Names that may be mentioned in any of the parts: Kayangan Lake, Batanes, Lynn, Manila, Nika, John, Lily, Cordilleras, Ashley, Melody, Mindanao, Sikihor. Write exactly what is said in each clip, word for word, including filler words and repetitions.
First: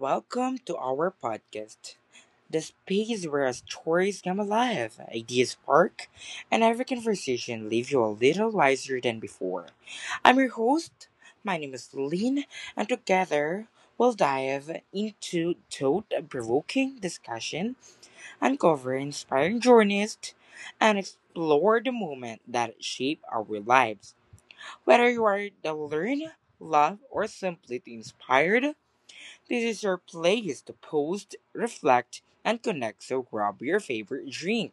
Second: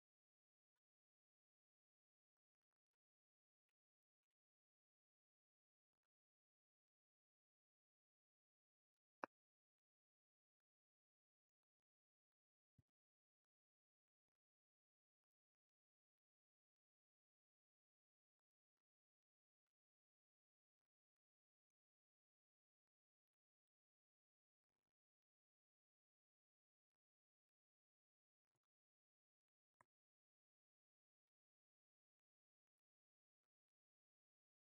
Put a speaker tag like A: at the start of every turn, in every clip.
A: welcome to our podcast, the space where stories come alive, ideas spark, and every conversation leaves you a little wiser than before. I'm your host. My name is Lynn, and together we'll dive into thought-provoking discussion, uncover inspiring journeys, and explore the moment that shape our lives. Whether you are the learn, love, or simply inspired, this is your place to pause, reflect, and connect, so grab your favorite drink,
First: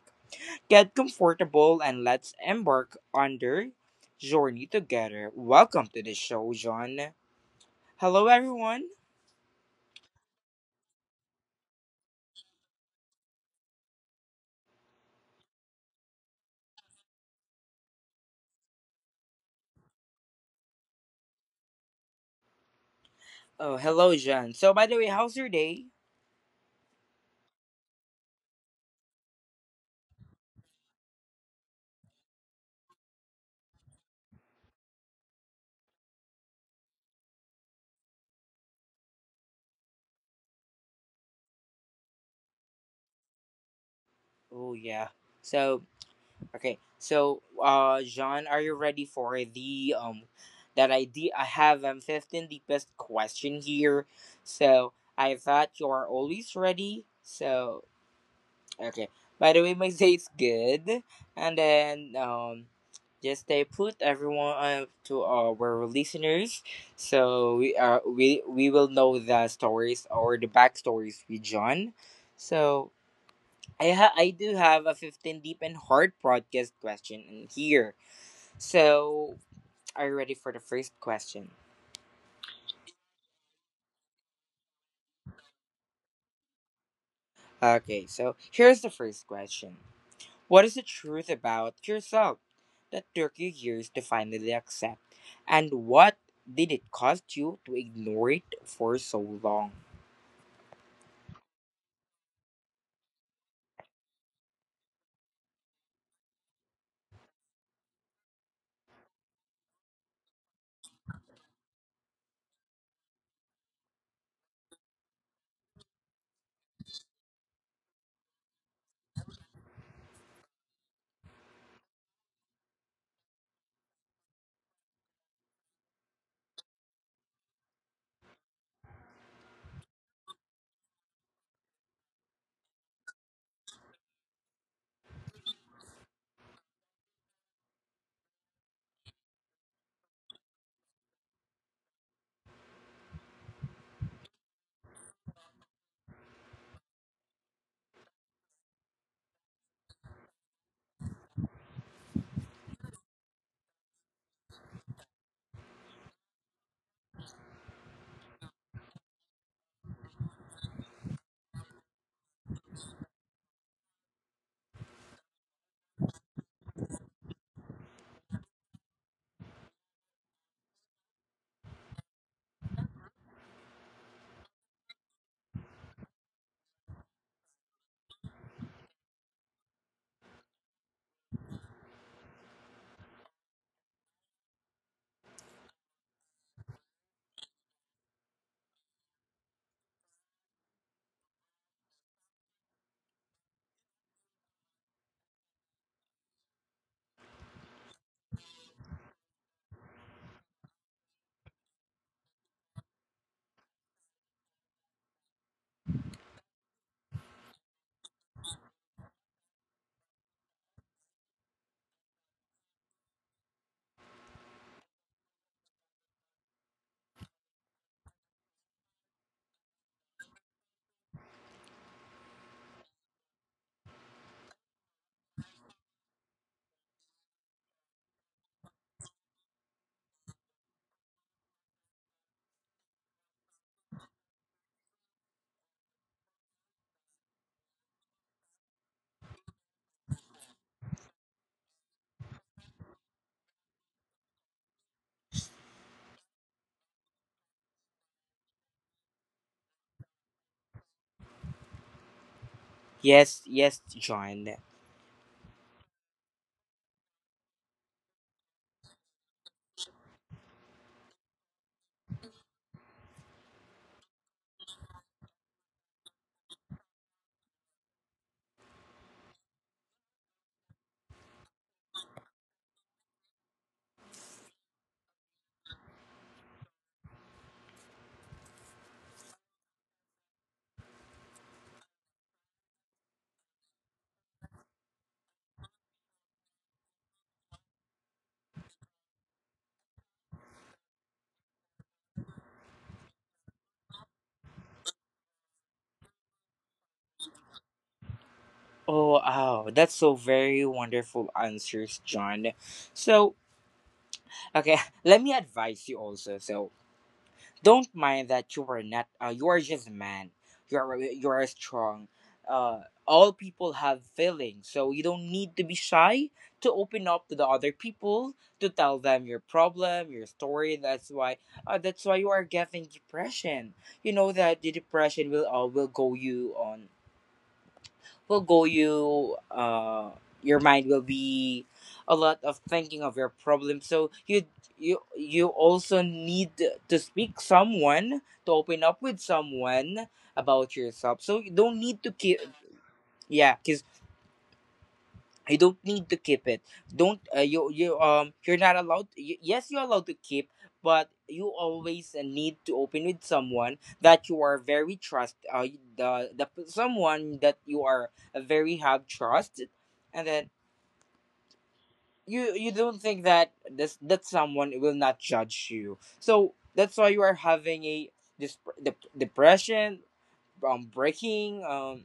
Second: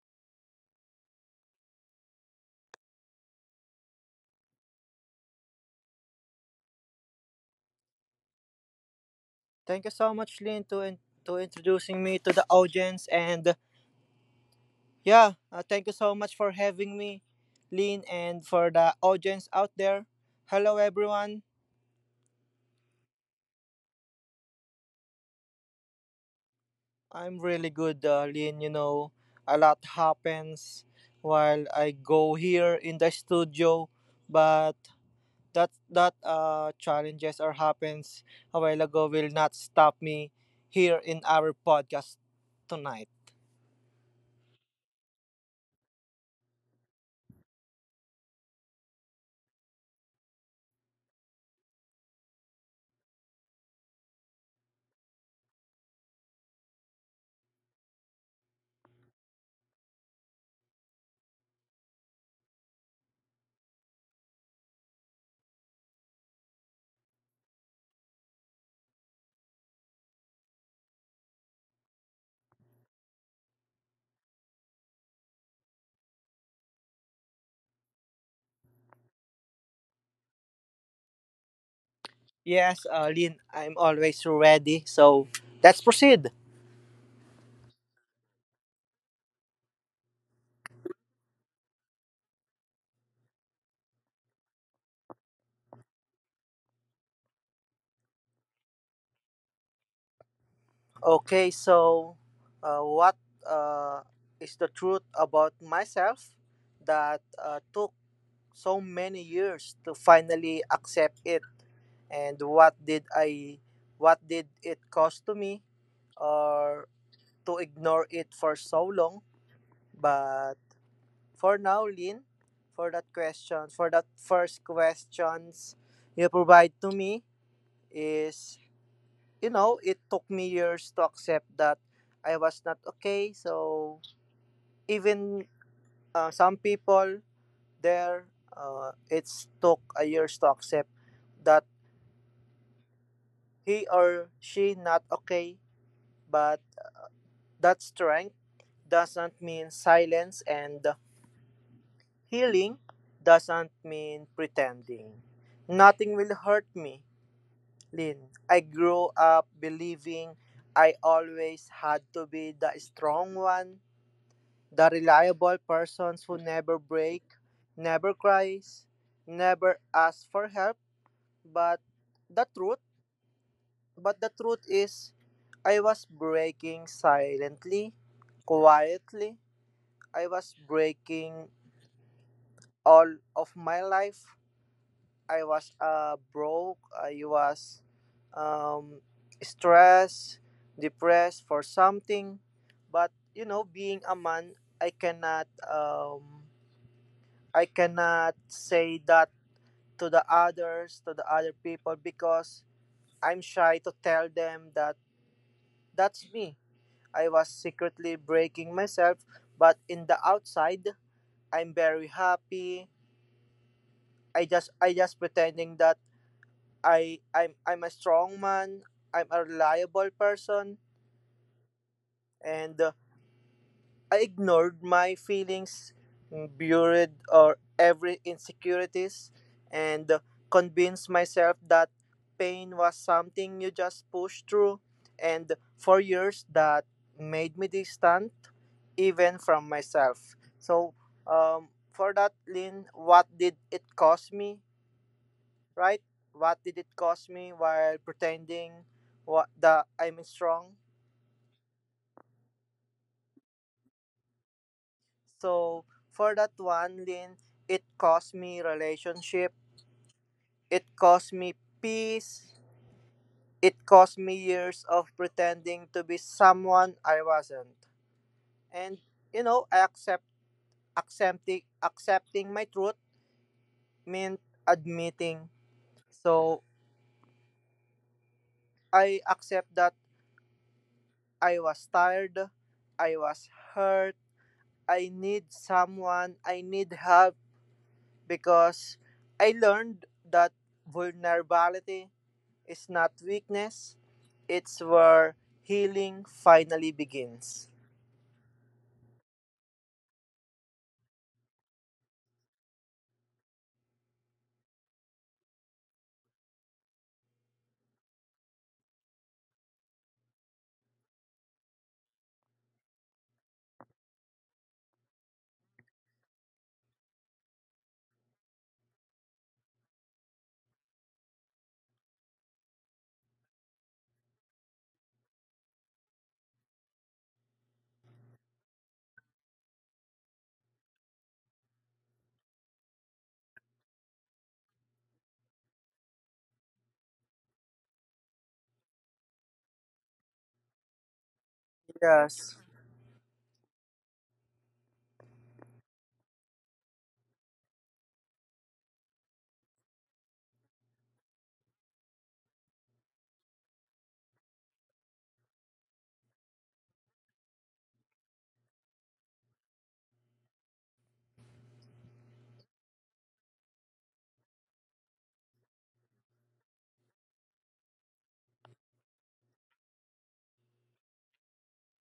A: get comfortable, and let's embark on the journey together. Welcome to the show, John. Hello, everyone.
B: Thank you so much, Lynn, to, in- to introducing me to the audience. And yeah, uh, thank you so much for having me, Lynn, and for the audience out there. Hello, everyone.
A: Oh, hello, John. So, by the way, how's your day?
B: I'm really good, uh, Lynn. You know, a lot happens while I go here in the studio, but that that uh, challenges or happens a while ago will not stop me here in our podcast tonight.
A: Oh, yeah. So, okay. So, uh, John, are you ready for the um that idea? I have um fifteen deepest question here. So, I thought you are always ready. So, okay. By the way, my day's good, and then um, just stay put, everyone, uh, to our listeners, so we uh we we will know the stories or the backstories with John. So I ha- I do have a fifteen deep and hard podcast question in here. So are you ready for the first question?
B: Yes, uh, Lynn, I'm always ready. So let's proceed.
A: Okay, so here's the first question. What is the truth about yourself that took you years to finally accept? And what did it cost you to ignore it for so long?
B: Okay, so uh, what uh, is the truth about myself that uh, took so many years to finally accept it? And what did I, what did it cost to me or to ignore it for so long? But for now, Lynn, for that question, for that first questions you provide to me is you know, it took me years to accept that I was not okay. So even uh, some people there, uh, it's took a years to accept that he or she not okay. But that strength doesn't mean silence, and healing doesn't mean pretending. Nothing will hurt me, Lin. I grew up believing I always had to be the strong one. The reliable persons who never break, never cries, never asks for help, but the truth, but the truth is I was breaking silently, quietly. I was breaking all of my life. I was uh, broke. I was um, stressed, depressed for something. But you know, being a man, I cannot um, I cannot say that to the others, to the other people, because I'm shy to tell them that that's me. I was secretly breaking myself, but in the outside, I'm very happy. I just I just pretending that I I'm I'm a strong man. I'm a reliable person, and uh, I ignored my feelings, buried or every insecurities, and convinced myself that pain was something you just push through. And for years, that made me distant even from myself. So, um, for that, Lynn, what did it cost me? Right? What did it cost me while pretending what the I'm strong?
A: Yes, yes, John.
B: So for that one, Lin, it cost me relationship, it cost me peace, it cost me years of pretending to be someone I wasn't. And you know, I accept accepting accepting my truth meant admitting. So I accept that I was tired, I was hurt, I need someone, I need help because I learned that vulnerability. It's not weakness, it's where healing finally begins.
A: Oh, oh, that's so very wonderful answers, John. So, okay, let me advise you also. So, don't mind that you are not. Uh, you are just a man. You are you are strong. Uh, all people have feelings, so you don't need to be shy to open up to the other people to tell them your problem, your story. That's why. Uh, that's why you are getting depression. You know that the depression will, uh, will go you on, will go you, uh your mind will be a lot of thinking of your problem, so you you you also need to speak someone to open up with someone about yourself, so you don't need to keep,
B: Yes.
A: yeah, because you don't need to keep it. Don't, uh, you you um you're not allowed, y- yes, you're allowed to keep, but you always, uh, need to open with someone that you are very trust, uh, the the someone that you are very have trust, and then you you don't think that this, that someone will not judge you, so that's why you are having a this, dep- depression, um breaking, um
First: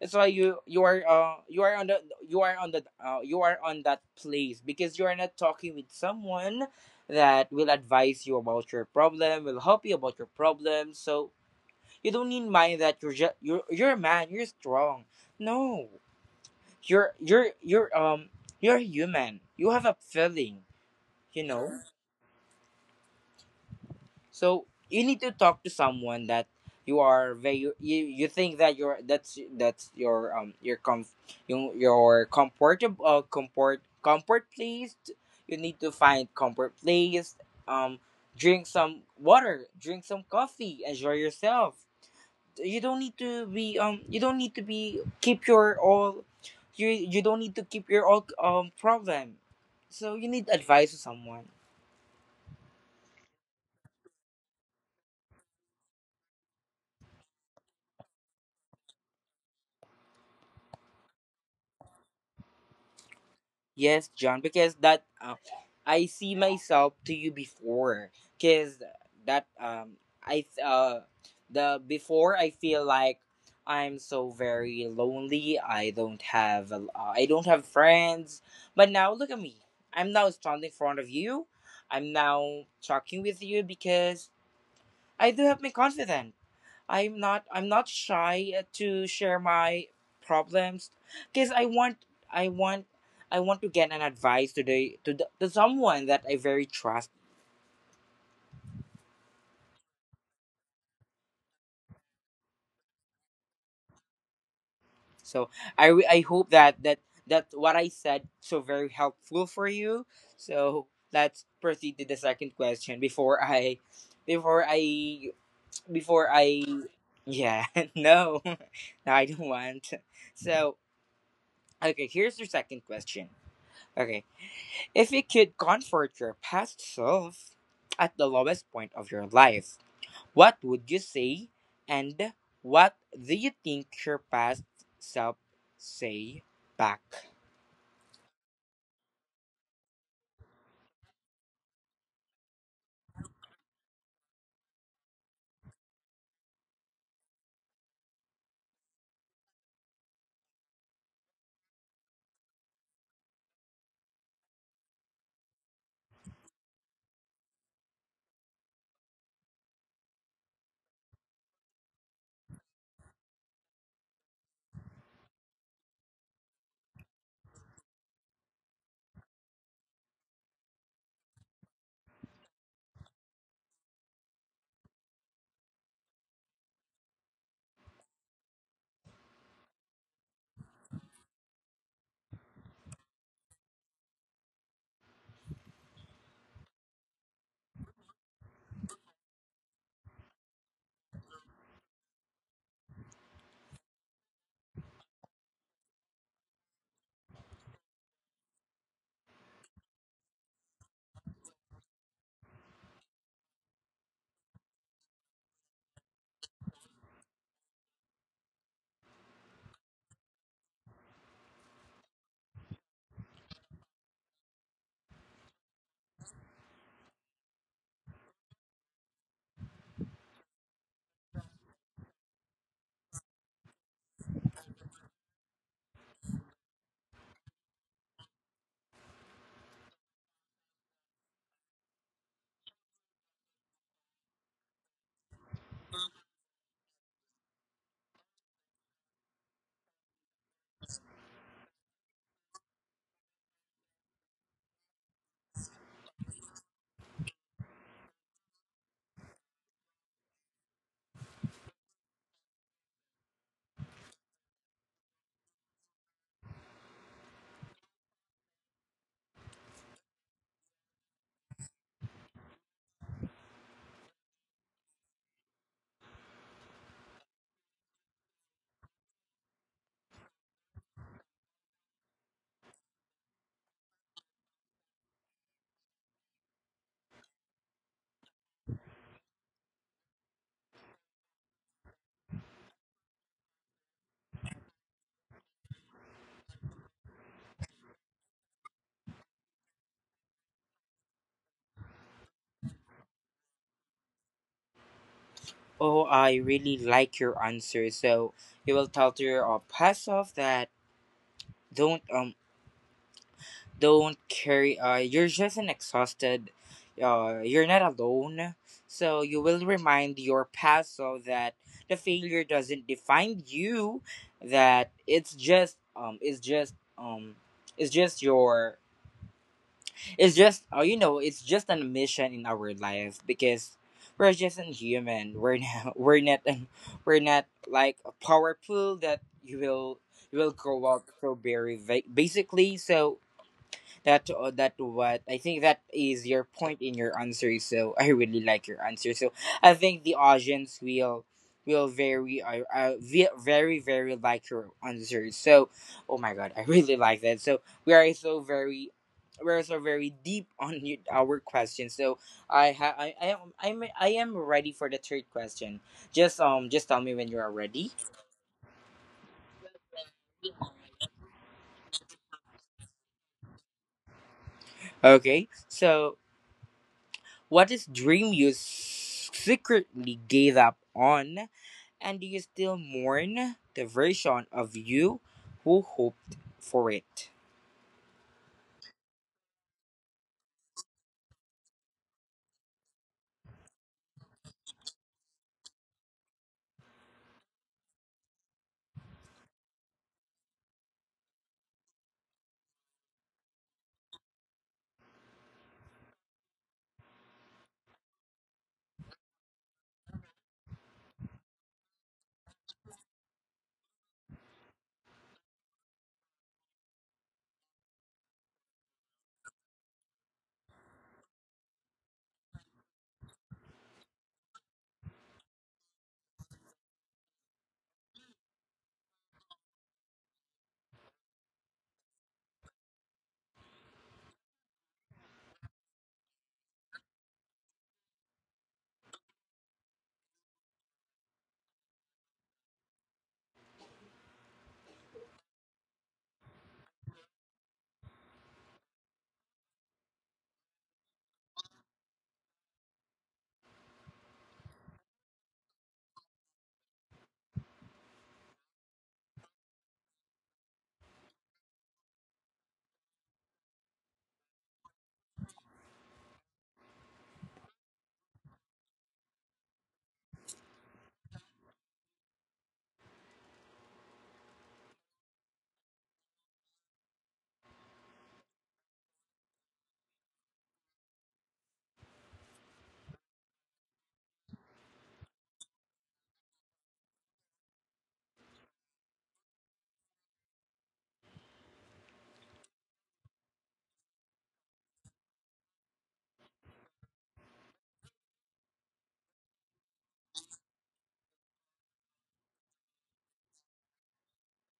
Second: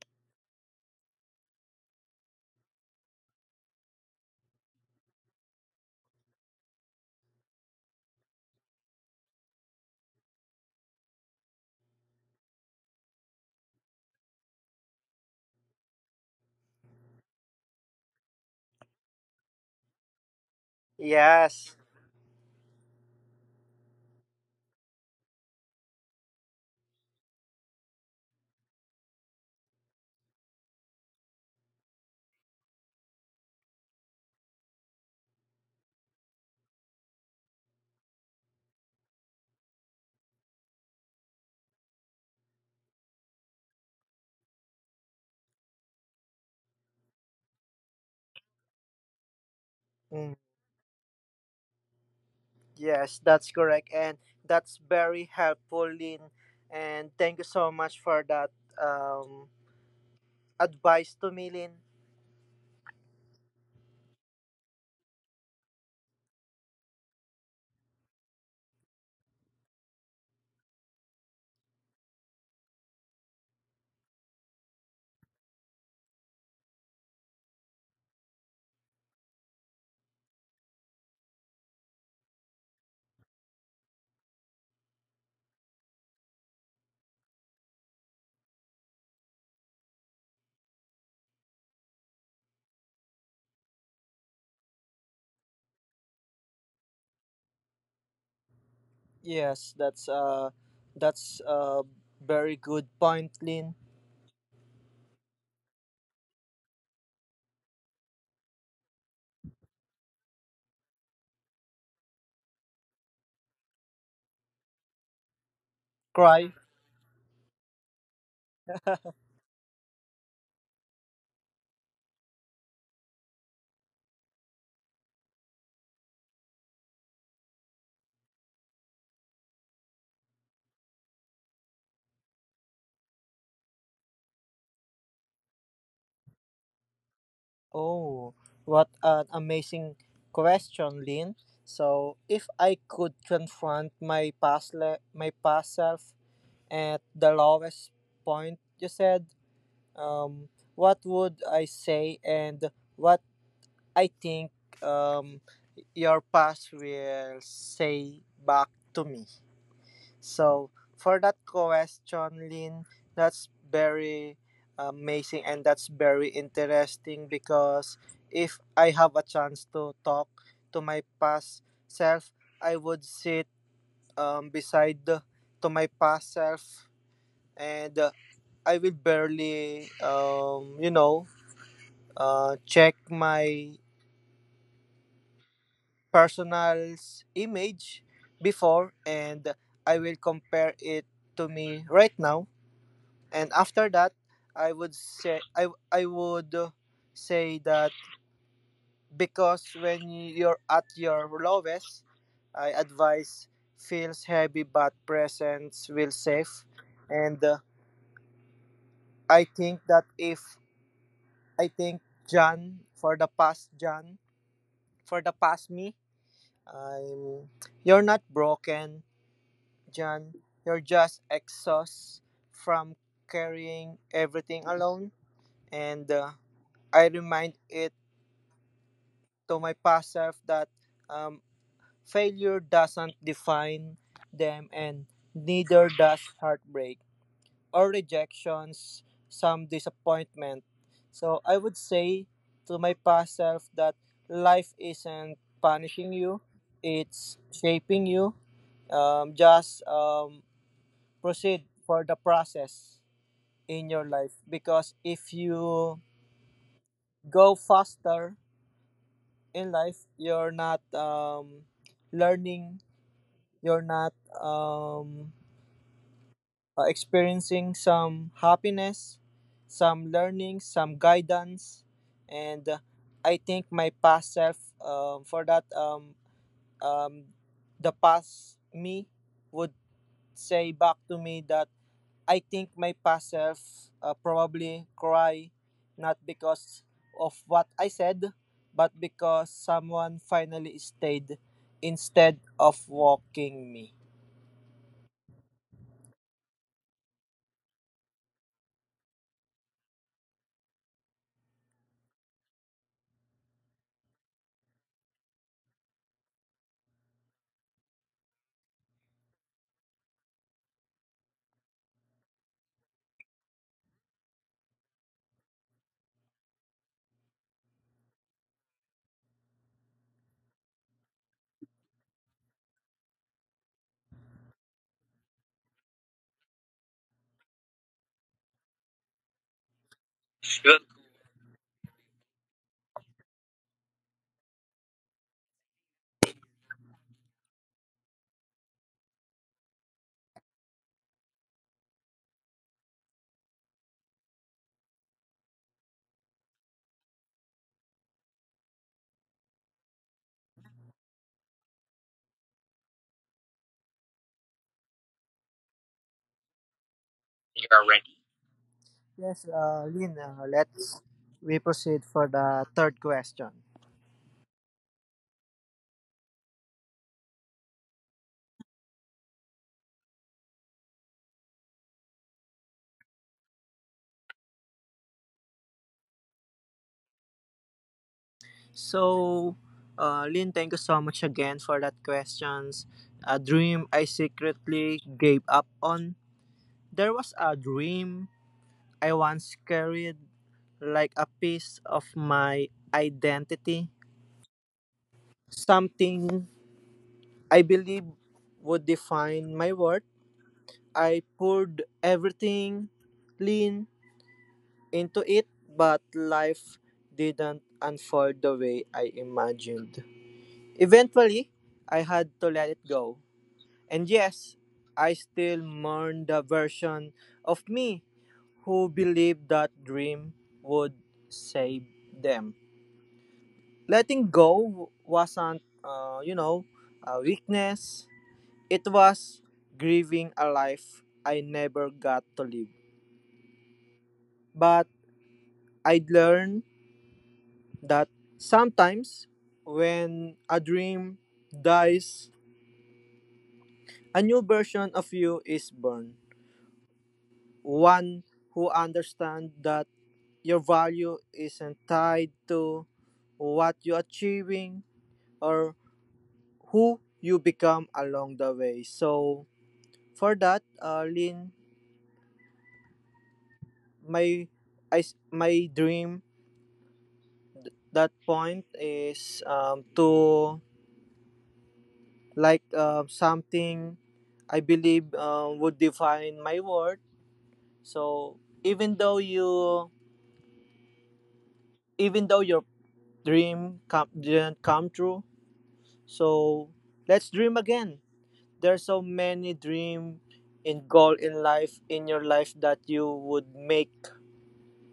A: that's why you you are, uh you are on the you are on the uh, you are on that place, because you are not talking with someone that will advise you about your problem, will help you about your problem. So you don't need mind that you're just you're you're a man, you're strong. No, you're you're you're um you're human. You have a feeling, you
B: Yes.
A: know. So you need to talk to someone that you are very you, you think that you're that's that's your um your, comf your, your comfortable, uh, comfort comfort placed. You need to find comfort place. Um, Drink some water, drink some coffee, enjoy yourself. You don't need to be um you don't need to be keep your all, you you don't need to keep your all, um problem. So you
B: Mm,
A: need advice to someone.
B: yes, that's correct. And that's very helpful, Lynn. And thank you so much for that um, advice to me, Lynn.
A: Yes, John, because that uh, I see myself to you before, because that um I uh the before I feel like I'm so very lonely. I don't have a- uh, I don't have friends, but now look at me. I'm now standing in front of you. I'm now talking with you because I do have my confidence. I'm not I'm not shy, uh, to share my problems, because I want I want I want to get an advice to the to, the, to someone that I very trust.
B: Yes, that's uh that's a very good point, Lynn.
A: So I re- I hope that that that what I said so very helpful for you. So let's proceed to the second question before I before I before
B: Cry.
A: I yeah. No, no, I don't want. So, okay, here's your second question. Okay. If you could comfort your past self at the lowest point of your life, what would you say, and what do you think your past self say back?
B: Oh, what an amazing question, Lynn. So, if I could confront my past, le- my past self at the lowest point you said, um, what would I say and what I think um, your past will say back to me? So for that question, Lynn, that's very amazing and that's very interesting because if I have a chance to talk to my past self, I would sit um, beside the, to my past self and uh, I will barely, um, you know, uh, check my personal's image before and I will compare it to me right now. And after that, I would say I I would say that because when you're at your lowest, I advise feels heavy but presence will safe. And uh, I think that if I think John for the past John for the past me, I'm you're not broken, John. You're just exhaust from carrying everything alone. And uh, I remind it to my past self that um, failure doesn't define them and neither does heartbreak or rejections, some disappointment. So I would say to my past self that life isn't punishing you, it's shaping you. Um, just um, proceed for the process in your life because if you go faster in life, you're not um, learning you're not um, uh, experiencing some happiness, some learning, some guidance, and uh, I think my past self um, for that um, um, the past me would say back to me that I think my past self uh, probably cry not because of what I said but because someone finally stayed instead of walking me.
A: Oh, I really like your answer. So you will tell to your, uh, past self that, don't uh, don't carry, uh you're just an exhausted, uh you're not alone, so you will remind your past so that the failure doesn't define you, that it's just um it's just um it's just your it's just uh, you know it's just an mission in our life, because we're just a human, we're not, we're not we're not like a powerful that you will you will
B: Good.
A: grow up so very, va- basically, so that uh, that what I think that is your point in your answer. So, I really like your answer. So I think the audience will will very, uh, uh ve- very, very like your answer. So, oh my god, I really like that. So we are so very we are so very deep, on y- our question. So I ha- I I am I'm, I am ready for the third question. Just um just tell me when you are
B: You are
A: ready.
B: ready. Yes, uh, Lynn, uh, let's we proceed for the third question.
A: Okay. So, what is dream you s- secretly gave up on? And do you still mourn the version of you who hoped for it?
B: So, uh, Lynn, thank you so much again for that questions. A dream I secretly gave up on. There was a dream I once carried like a piece of my identity, something I believe would define my worth. I poured everything, Lynn, into it, but life didn't unfold the way I imagined. Eventually, I had to let it go. And yes, I still mourn the version of me who believed that dream would save them. Letting go wasn't, uh, you know, a weakness. It was grieving a life I never got to live. But I learned that sometimes when a dream dies, a new version of you is born. One who understands that your value isn't tied to what you're achieving or who you become along the way. So for that, uh, Lin, my I, s- my dream th- that point is um, to like uh, something I believe um, would define my worth. So even though you, even though your dream come, didn't come true, so let's dream again. There's so many dream in goal in life in your life that you would make.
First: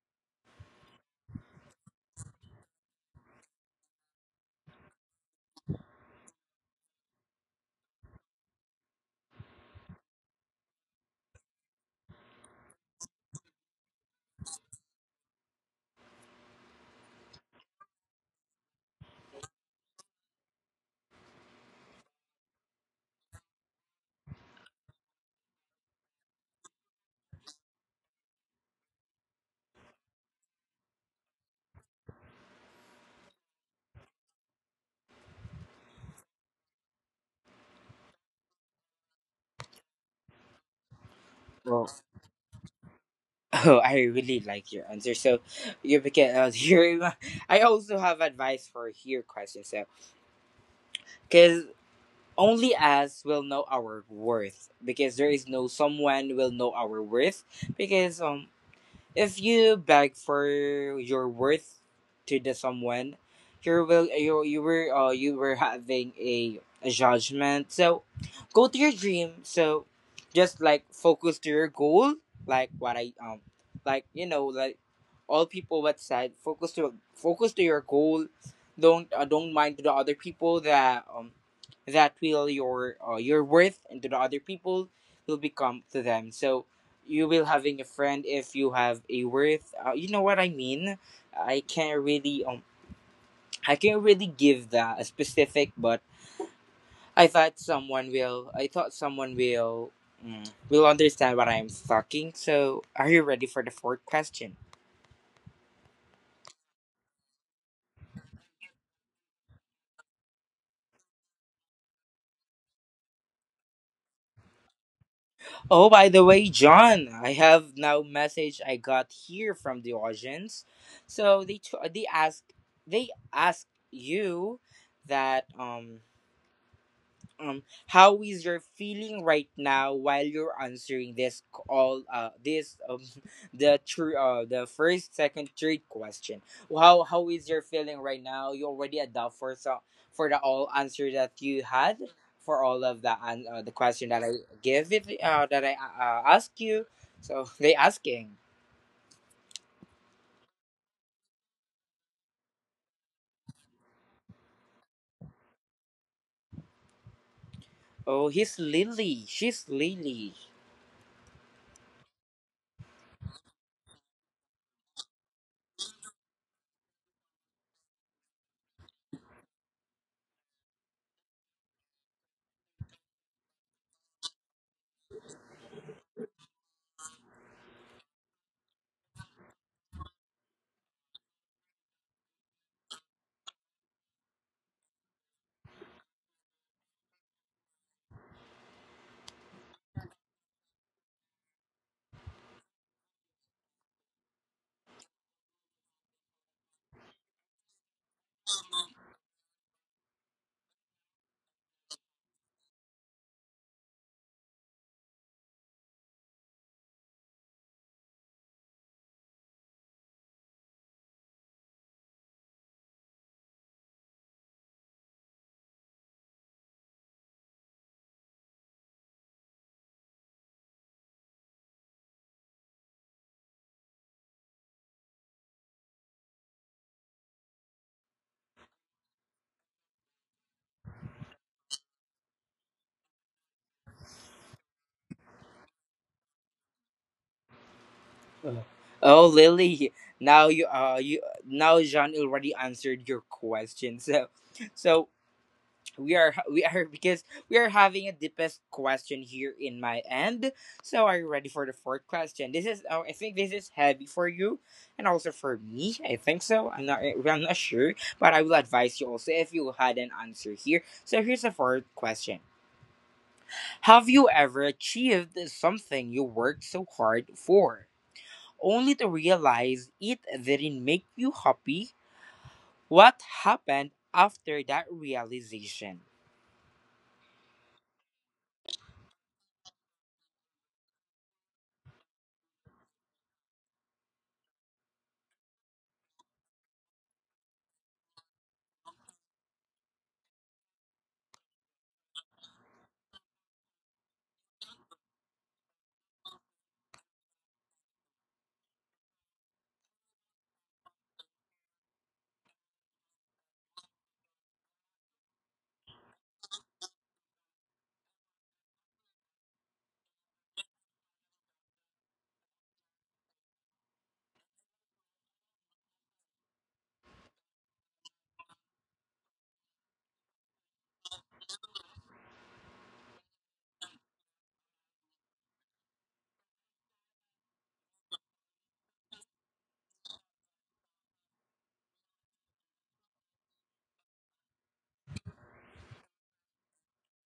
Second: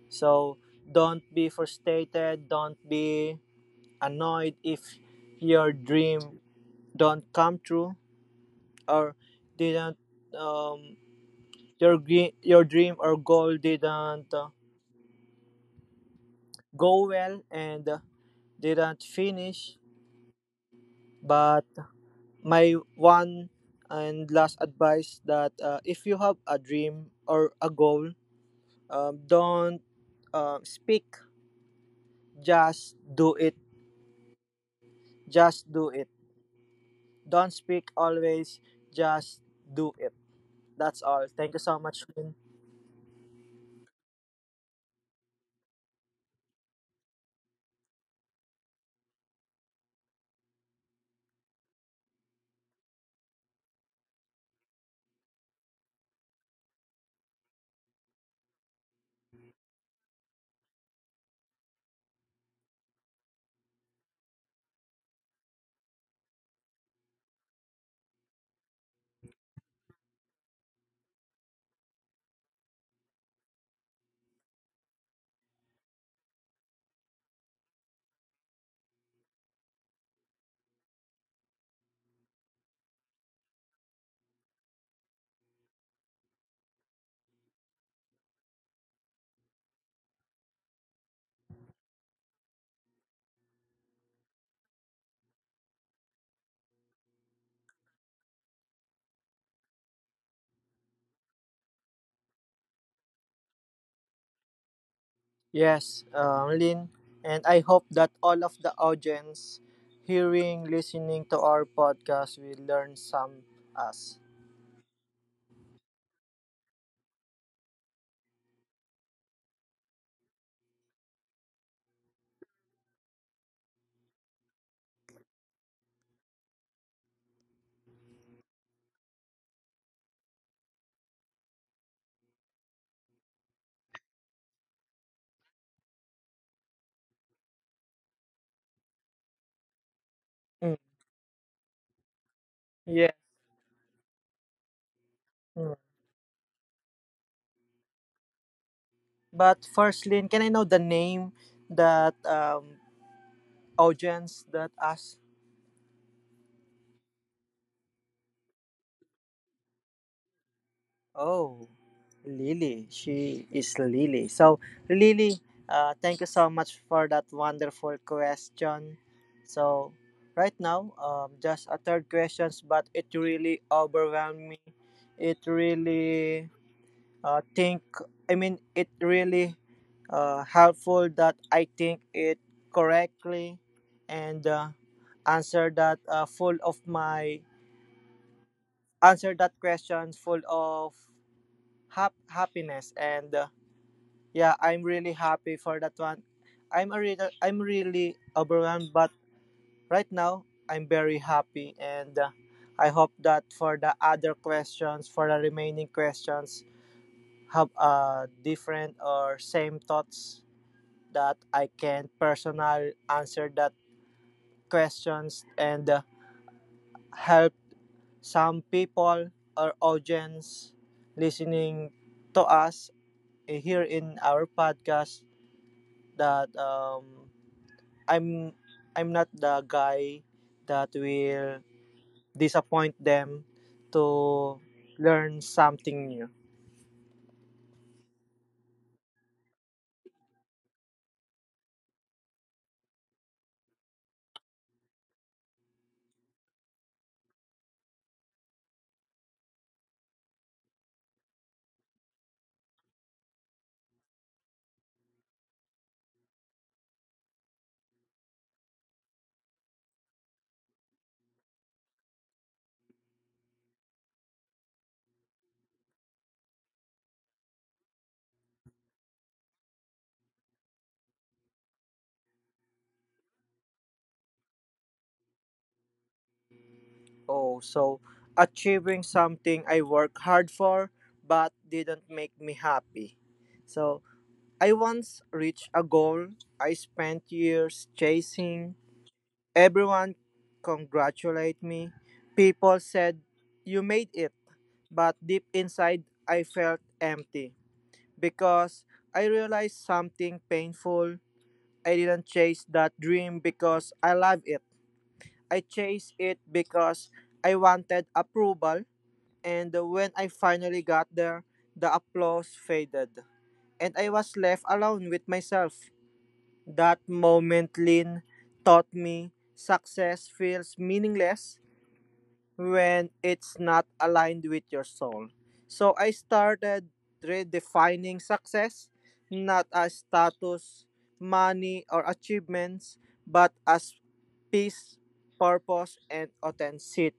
B: So don't be frustrated. Don't be annoyed if your dream don't come true or didn't um, your gre- your dream or goal didn't uh, go well and didn't finish. But my one and last advice that uh, if you have a dream or a goal, um, don't um, speak, just do it. Just do it. Don't speak always, just do it. That's all. Thank you so
A: Well,
B: much, Lynn.
A: oh, I really like your answer. So, you because, uh, here, I also have advice for your question. So, because only us will know our worth, because there is no someone will know our worth, because, um if you beg for your worth to the someone, you will you you were, uh, you were having a, a judgment. So go to your dream. So just like focus to your goal, like what I um like you know like all people what said, focus to focus to your goal. Don't uh, don't mind to the other people that, um that will your, uh, your worth, and to the other people will become to them. So you will having a friend if you have a worth. Uh, you know what I mean? I can't really um I can't really give that a specific, but I thought someone will. I thought someone will. Mm, will understand what I'm talking. So, are you ready for the fourth question?
B: Yes, um, Lynn. And I hope that all of the audience hearing, listening to our podcast will learn some us.
A: Oh, by the way, John, I have now message I got here from the audience. So they t- they ask, they ask you that, um um how is your feeling right now while you're answering this all, uh this, um the true, uh the first, second, third question? How how is your feeling right now? You already adopt for so, for the
B: Mm,
A: all answer that you had, for
B: yeah.
A: all of the, an uh, the question that I give it,
B: Mm.
A: uh that I, uh, ask you. So they asking.
B: But first, Lynn, can I know the name that um, audience that asked?
A: Oh, he's Lily. She's Lily.
B: Oh, Lily. She is Lily. So, Lily, uh, thank you so much for that wonderful question. So, right now, um, just a third questions, but it really overwhelmed me. It really uh, think I mean it really uh, helpful that I think it correctly and uh, answer that uh, full of my answer that question full of hap- happiness and uh, yeah I'm really happy for that one. I'm a reader, I'm really overwhelmed but right now I'm very happy and uh, I hope that for the other questions for the remaining questions have uh, different or same thoughts that I can personally answer that questions and uh, help some people or audience listening to us here in our podcast that um, I'm I'm not the guy that will disappoint them to learn something new.
A: Oh, Lily, now you uh you now Jean already answered your question. So, so we are we are because we are having a deepest question here in my end. So, are you ready for the fourth question? This is, oh, I think this is heavy for you, and also for me. I think so. I'm not I'm not sure, but I will advise you also if you had an answer here. So, here's the fourth question: Have you ever achieved something you worked so hard for, only to realize it didn't make you happy? What happened after that realization?
B: Oh, so achieving something I work hard for but didn't make me happy. So I once reached a goal I spent years chasing. Everyone congratulated me. People said, "You made it." But deep inside, I felt empty because I realized something painful. I didn't chase that dream because I loved it. I chased it because I wanted approval. And when I finally got there, the applause faded. And I was left alone with myself. That moment, Lynn, taught me success feels meaningless when it's not aligned with your soul. So I started redefining success not as status, money, or achievements, but as peace, purpose, and authenticity.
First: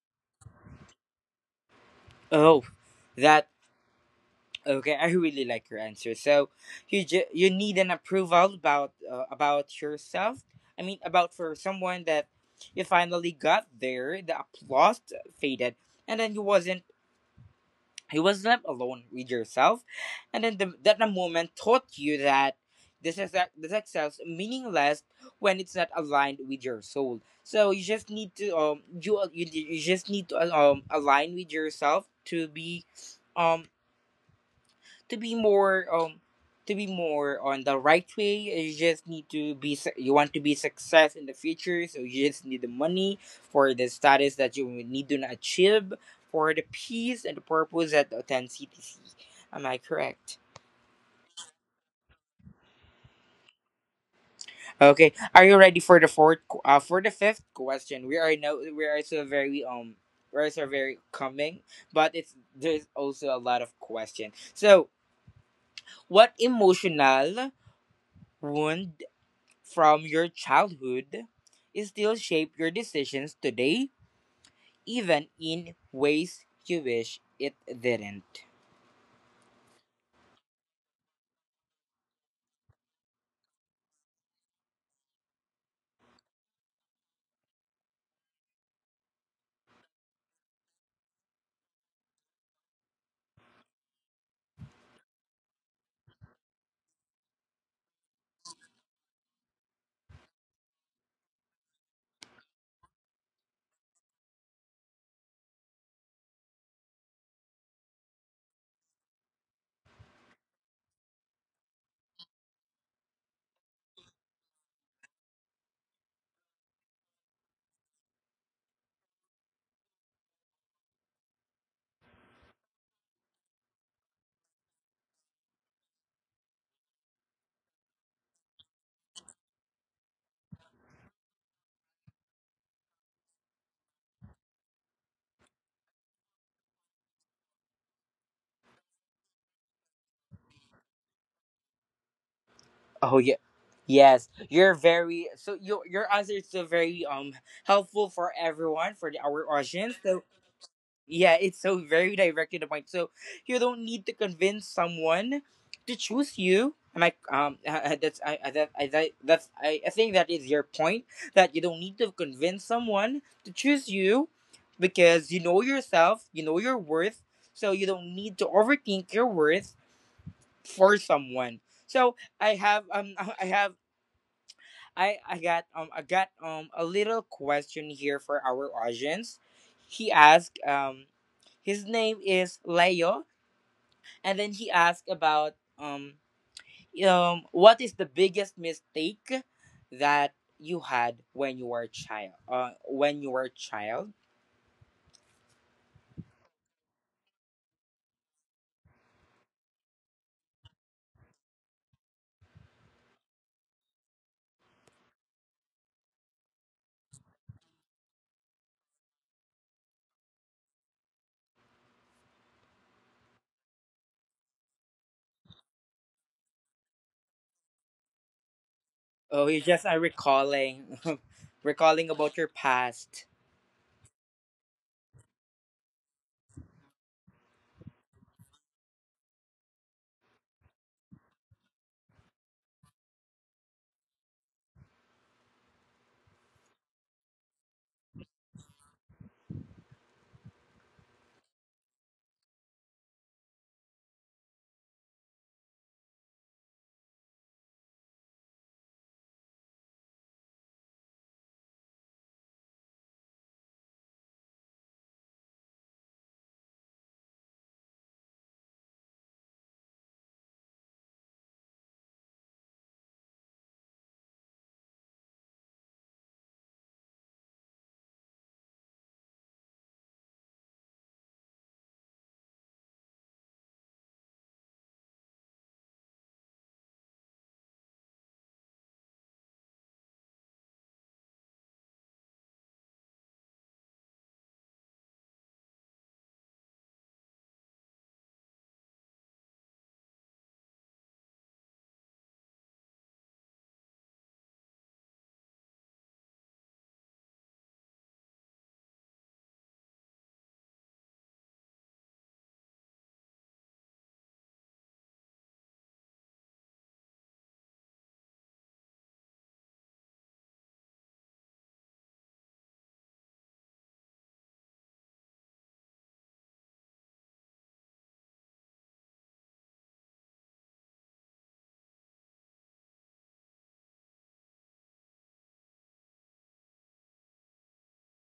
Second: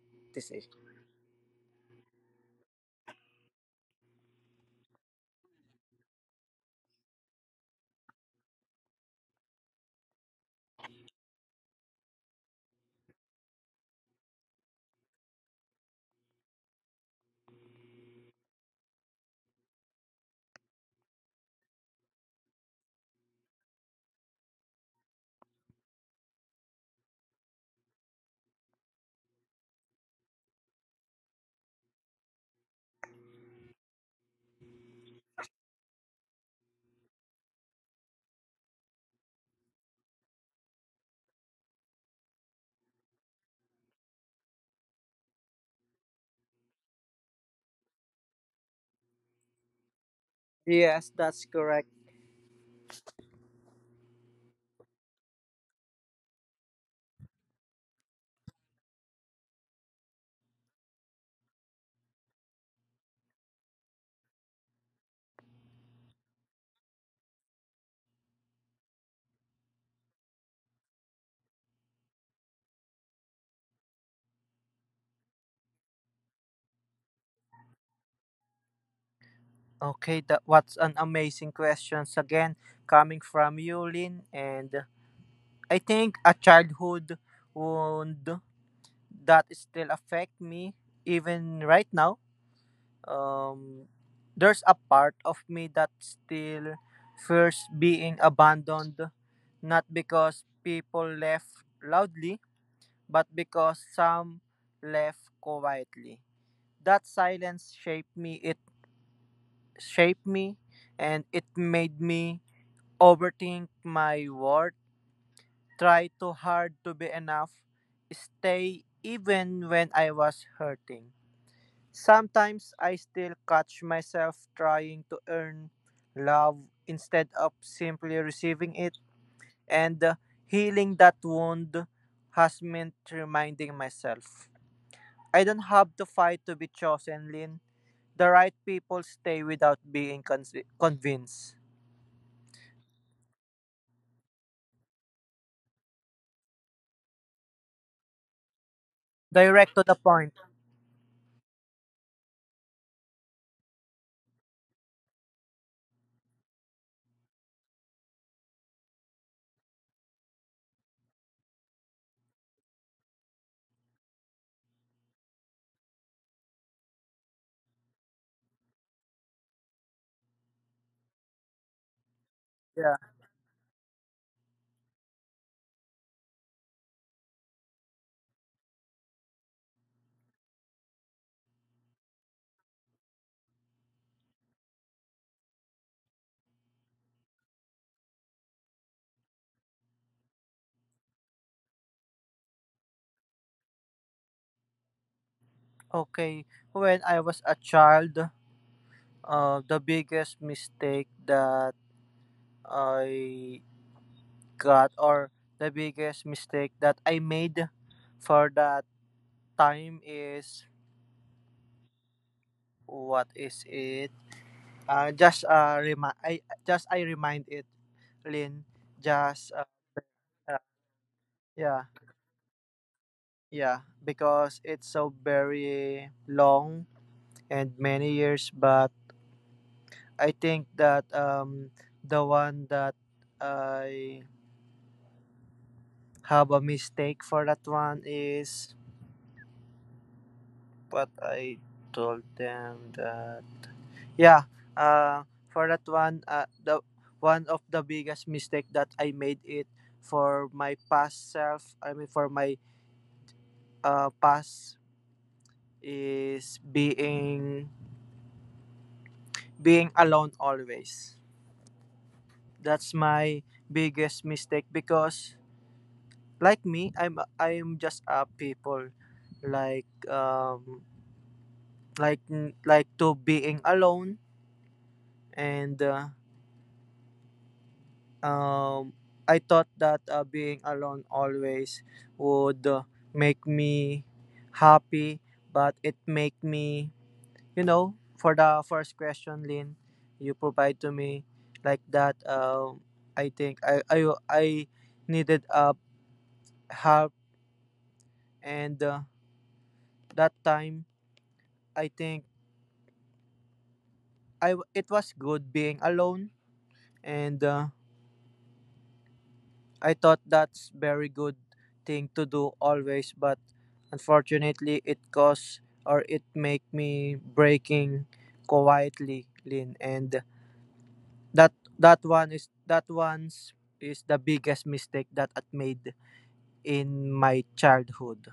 A: Oh, that, okay. I really like your answer. So you ju- you need an approval about, uh, about yourself. I mean, about for someone that you finally got there. The applause faded, and then you wasn't you was left alone with yourself, and then, the, that the moment taught you that, this is that the success meaningless when it's not aligned with your soul, so you just need to, um you you, you just need to, um align with yourself, to be, um to be more, um to be more on the right way. You just need to be, su- you want to be success in the future, so you just need the money for the status that you need to achieve, for the peace and the purpose that attend ctc. Am I correct?
B: Yes, that's correct.
A: Okay, are you ready for the fourth qu- uh, for the fifth question? we are now we are so very, um we are so very coming, but it's there's also a lot of question. So, what emotional wound from your childhood still shape your decisions today, even in ways you wish it didn't?
B: Okay, that what's an amazing questions again coming from you, Lynn, and I think a childhood wound that still affect me even right now. Um, there's a part of me that still fears being abandoned, not because people left loudly, but because some left quietly. That silence shaped me. It shaped me, and it made me overthink my worth. Try too hard to be enough. Stay even when I was hurting. Sometimes I still catch myself trying to earn love instead of simply receiving it, and uh, healing that wound has meant reminding myself. I don't have to fight to be chosen, Lynn. The right people stay without being convi- convinced.
A: Oh yeah. Yes, you're very, so your your answer is so very, um helpful for everyone, for the, our
B: Direct to
A: audience.
B: the
A: So,
B: point.
A: yeah, it's so very direct to the point. So you don't need to convince someone to choose you. And I um uh, uh, that's I, I that I that, that's I, I think that is your point, that you don't need to convince someone to choose you, because you know yourself, you know your worth, so you don't need to overthink your worth for someone. So I have
B: Yeah.
A: um I have I I got um I got, um a little question here for our audience. He asked, um his name is Leo, and then he asked about, um um what is the biggest mistake that you had when you were a child uh when you were a child.
B: Okay. When I was a child, Uh, the biggest mistake that I got, or the biggest mistake that I made for that time is what is it? Uh, just uh, remi- I just I remind it, Lin.
A: Oh,
B: Just
A: you
B: uh,
A: just are
B: uh,
A: recalling,
B: yeah,
A: recalling about your past.
B: yeah, because it's so very long and many years. But I think that um, the one that I How about mistake for that one is what I told them that yeah, uh, for that one, uh, the one of the biggest mistake that I made it for my past self. I mean for my uh past is being being alone always. That's my biggest mistake because like me, I'm I'm just a people like um like like to being alone and uh, um, I thought that uh, being alone always would uh, make me happy, but it make me, you know, for the first question, Lynn, you provide to me like that. Um, I think I I I needed uh, help, and uh, that time I think I w- it was good being alone, and uh, I thought that's very good thing to do always, but unfortunately it caused or it make me breaking quietly, Lin. And that that one is that one's is the biggest mistake that I made in my childhood.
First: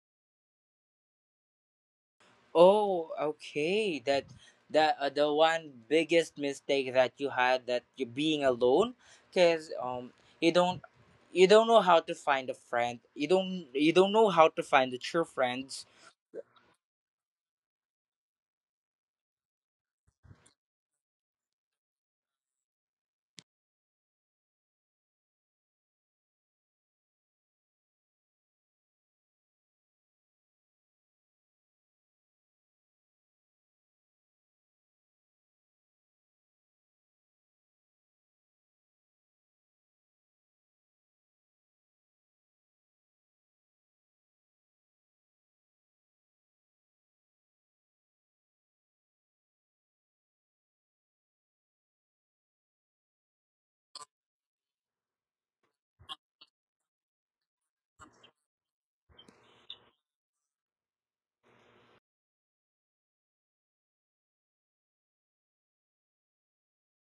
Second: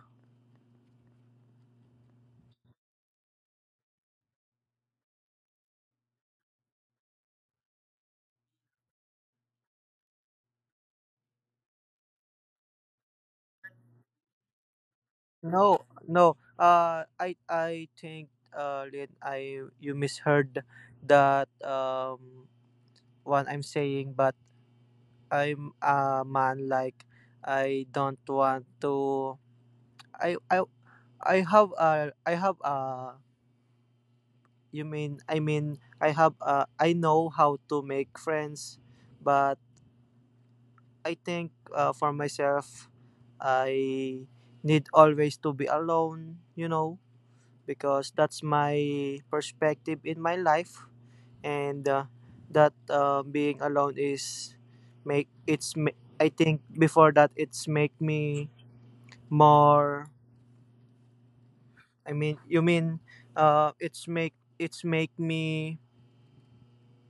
A: Oh, okay. That that uh, the one biggest mistake that you had, that you being alone, because, um you don't you don't know how to find a friend. You don't you don't know how to find the true
B: No,
A: friends.
B: no. Uh, I I think uh, Lin, I you misheard that um one I'm saying, but I'm a man like I don't want to I I I have a I have a you mean I mean I have a, I know how to make friends but I think uh, for myself I need always to be alone you know because that's my perspective in my life and uh, that uh, being alone is make it's ma- I think before that it's make me more I mean you mean uh it's make it's make me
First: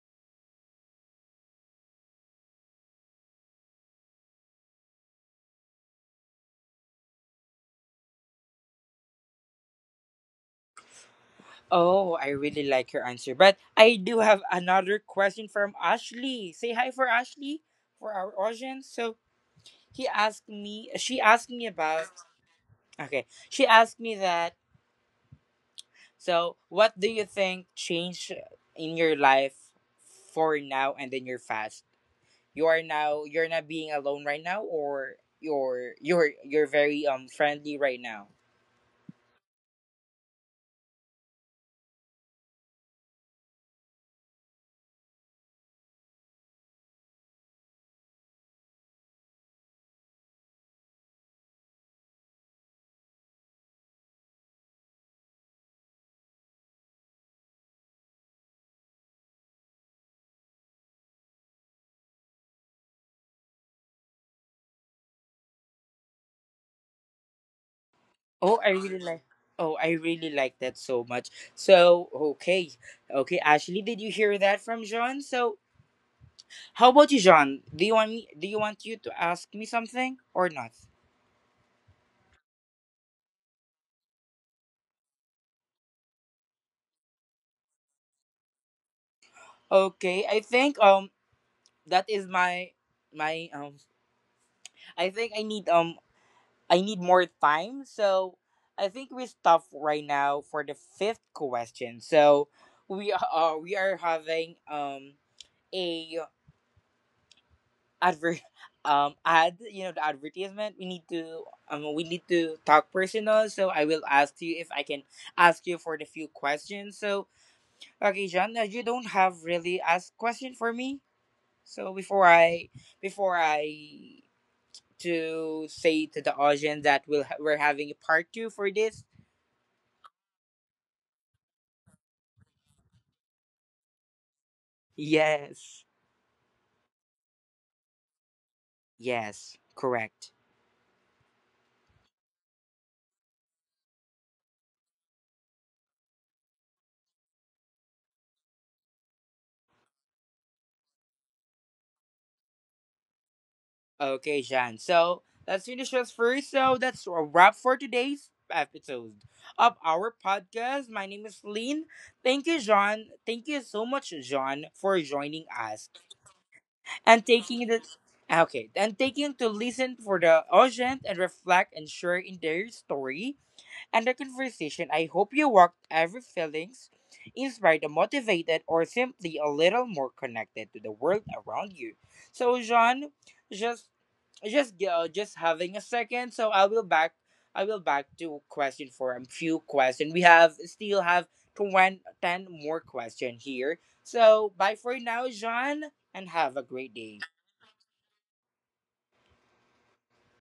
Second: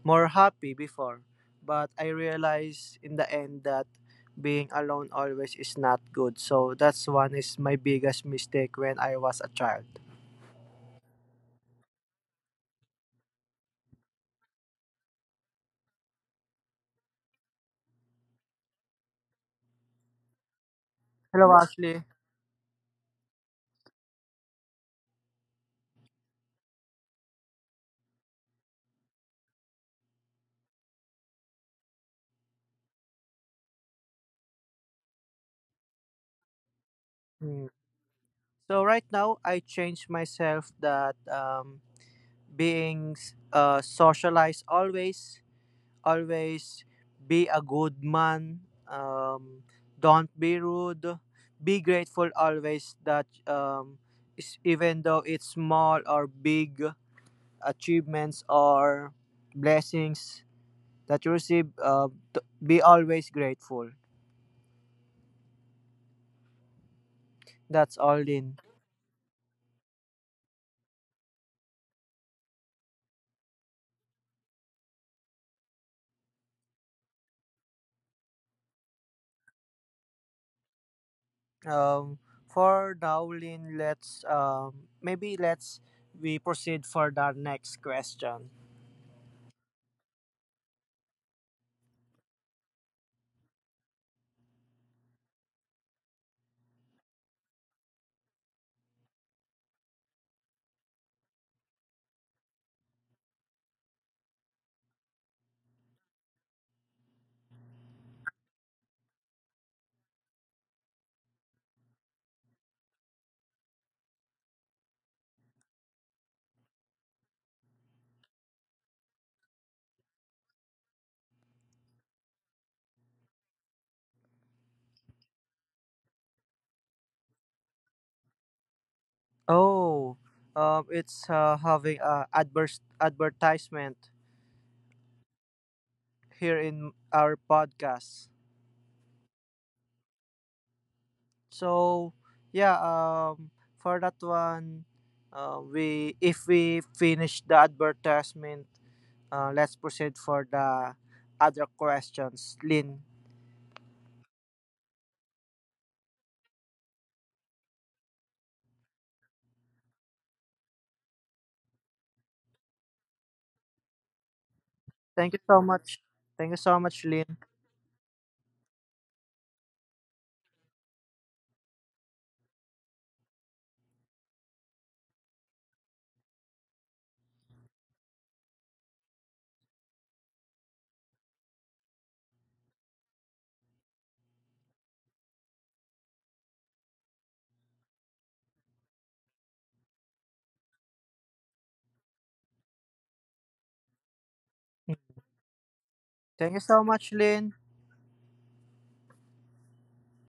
B: more happy before but I realize in the end that being alone always is not good so that's one is my biggest mistake when I was a child.
A: Oh, I really like your answer, but I do have another question from Ashley. Say hi for Ashley for our audience. So he asked me. She
B: Hello
A: asked me
B: Ashley.
A: about. Okay, she asked me that. So, what do you think changed in your life for now and in your past? You are now you're not being alone right now, or you're you're you're very, um
B: Mm.
A: friendly right now.
B: So right now, I change myself that um, being s- uh, socialized always, always be a good man. Um, don't be rude. Be grateful always that um, is- even though it's small or big achievements or blessings that you receive, uh, t- be always grateful. That's all,
A: Oh,
B: Lin.
A: I really like Oh, I really like that so much. So, okay. Okay, Ashley, did you hear that from John? So, how about you, John? Do you want me do you want you to ask me something or not?
B: um for now Lynn, let's um maybe let's we proceed for the next question.
A: Okay, I think, um that is my my um I think I need, um I need more time. So I think we stop right now for the fifth question. So we are we are having, um a advert, um ad you know the advertisement. We need to, um we need to talk personal, so I will ask you if I can ask you for the few questions. So, okay, John, you don't have really asked question for me. So before i before I to say to the audience that, we'll, we're having a part two for this.
B: Oh, um it's uh, having a adverse advertisement
A: Yes.
B: here in our podcast.
A: Yes. Correct.
B: So yeah, um for that one, uh, we if we finish the advertisement, uh, let's proceed for the other questions, Lynn.
A: Okay, Sean. So let's finish this first. So that's a wrap for today's episode of our podcast. My name is Lean. Thank you, John. Thank you so much, John, for
B: Thank you
A: joining
B: so
A: us
B: much. Thank you so much,
A: and
B: Lynn.
A: taking the okay, and taking to listen for the audience, and reflect and share in their story, and our conversation. I hope you walked every feelings inspired, motivated, or simply a little more connected to the world around you. So, John, just just uh, just having a second. So I will back I will back to question for a few question. We have still have twenty ten more question here. So bye for now, John, and
B: Thank you
A: have a
B: so
A: great
B: much,
A: day.
B: Lynn.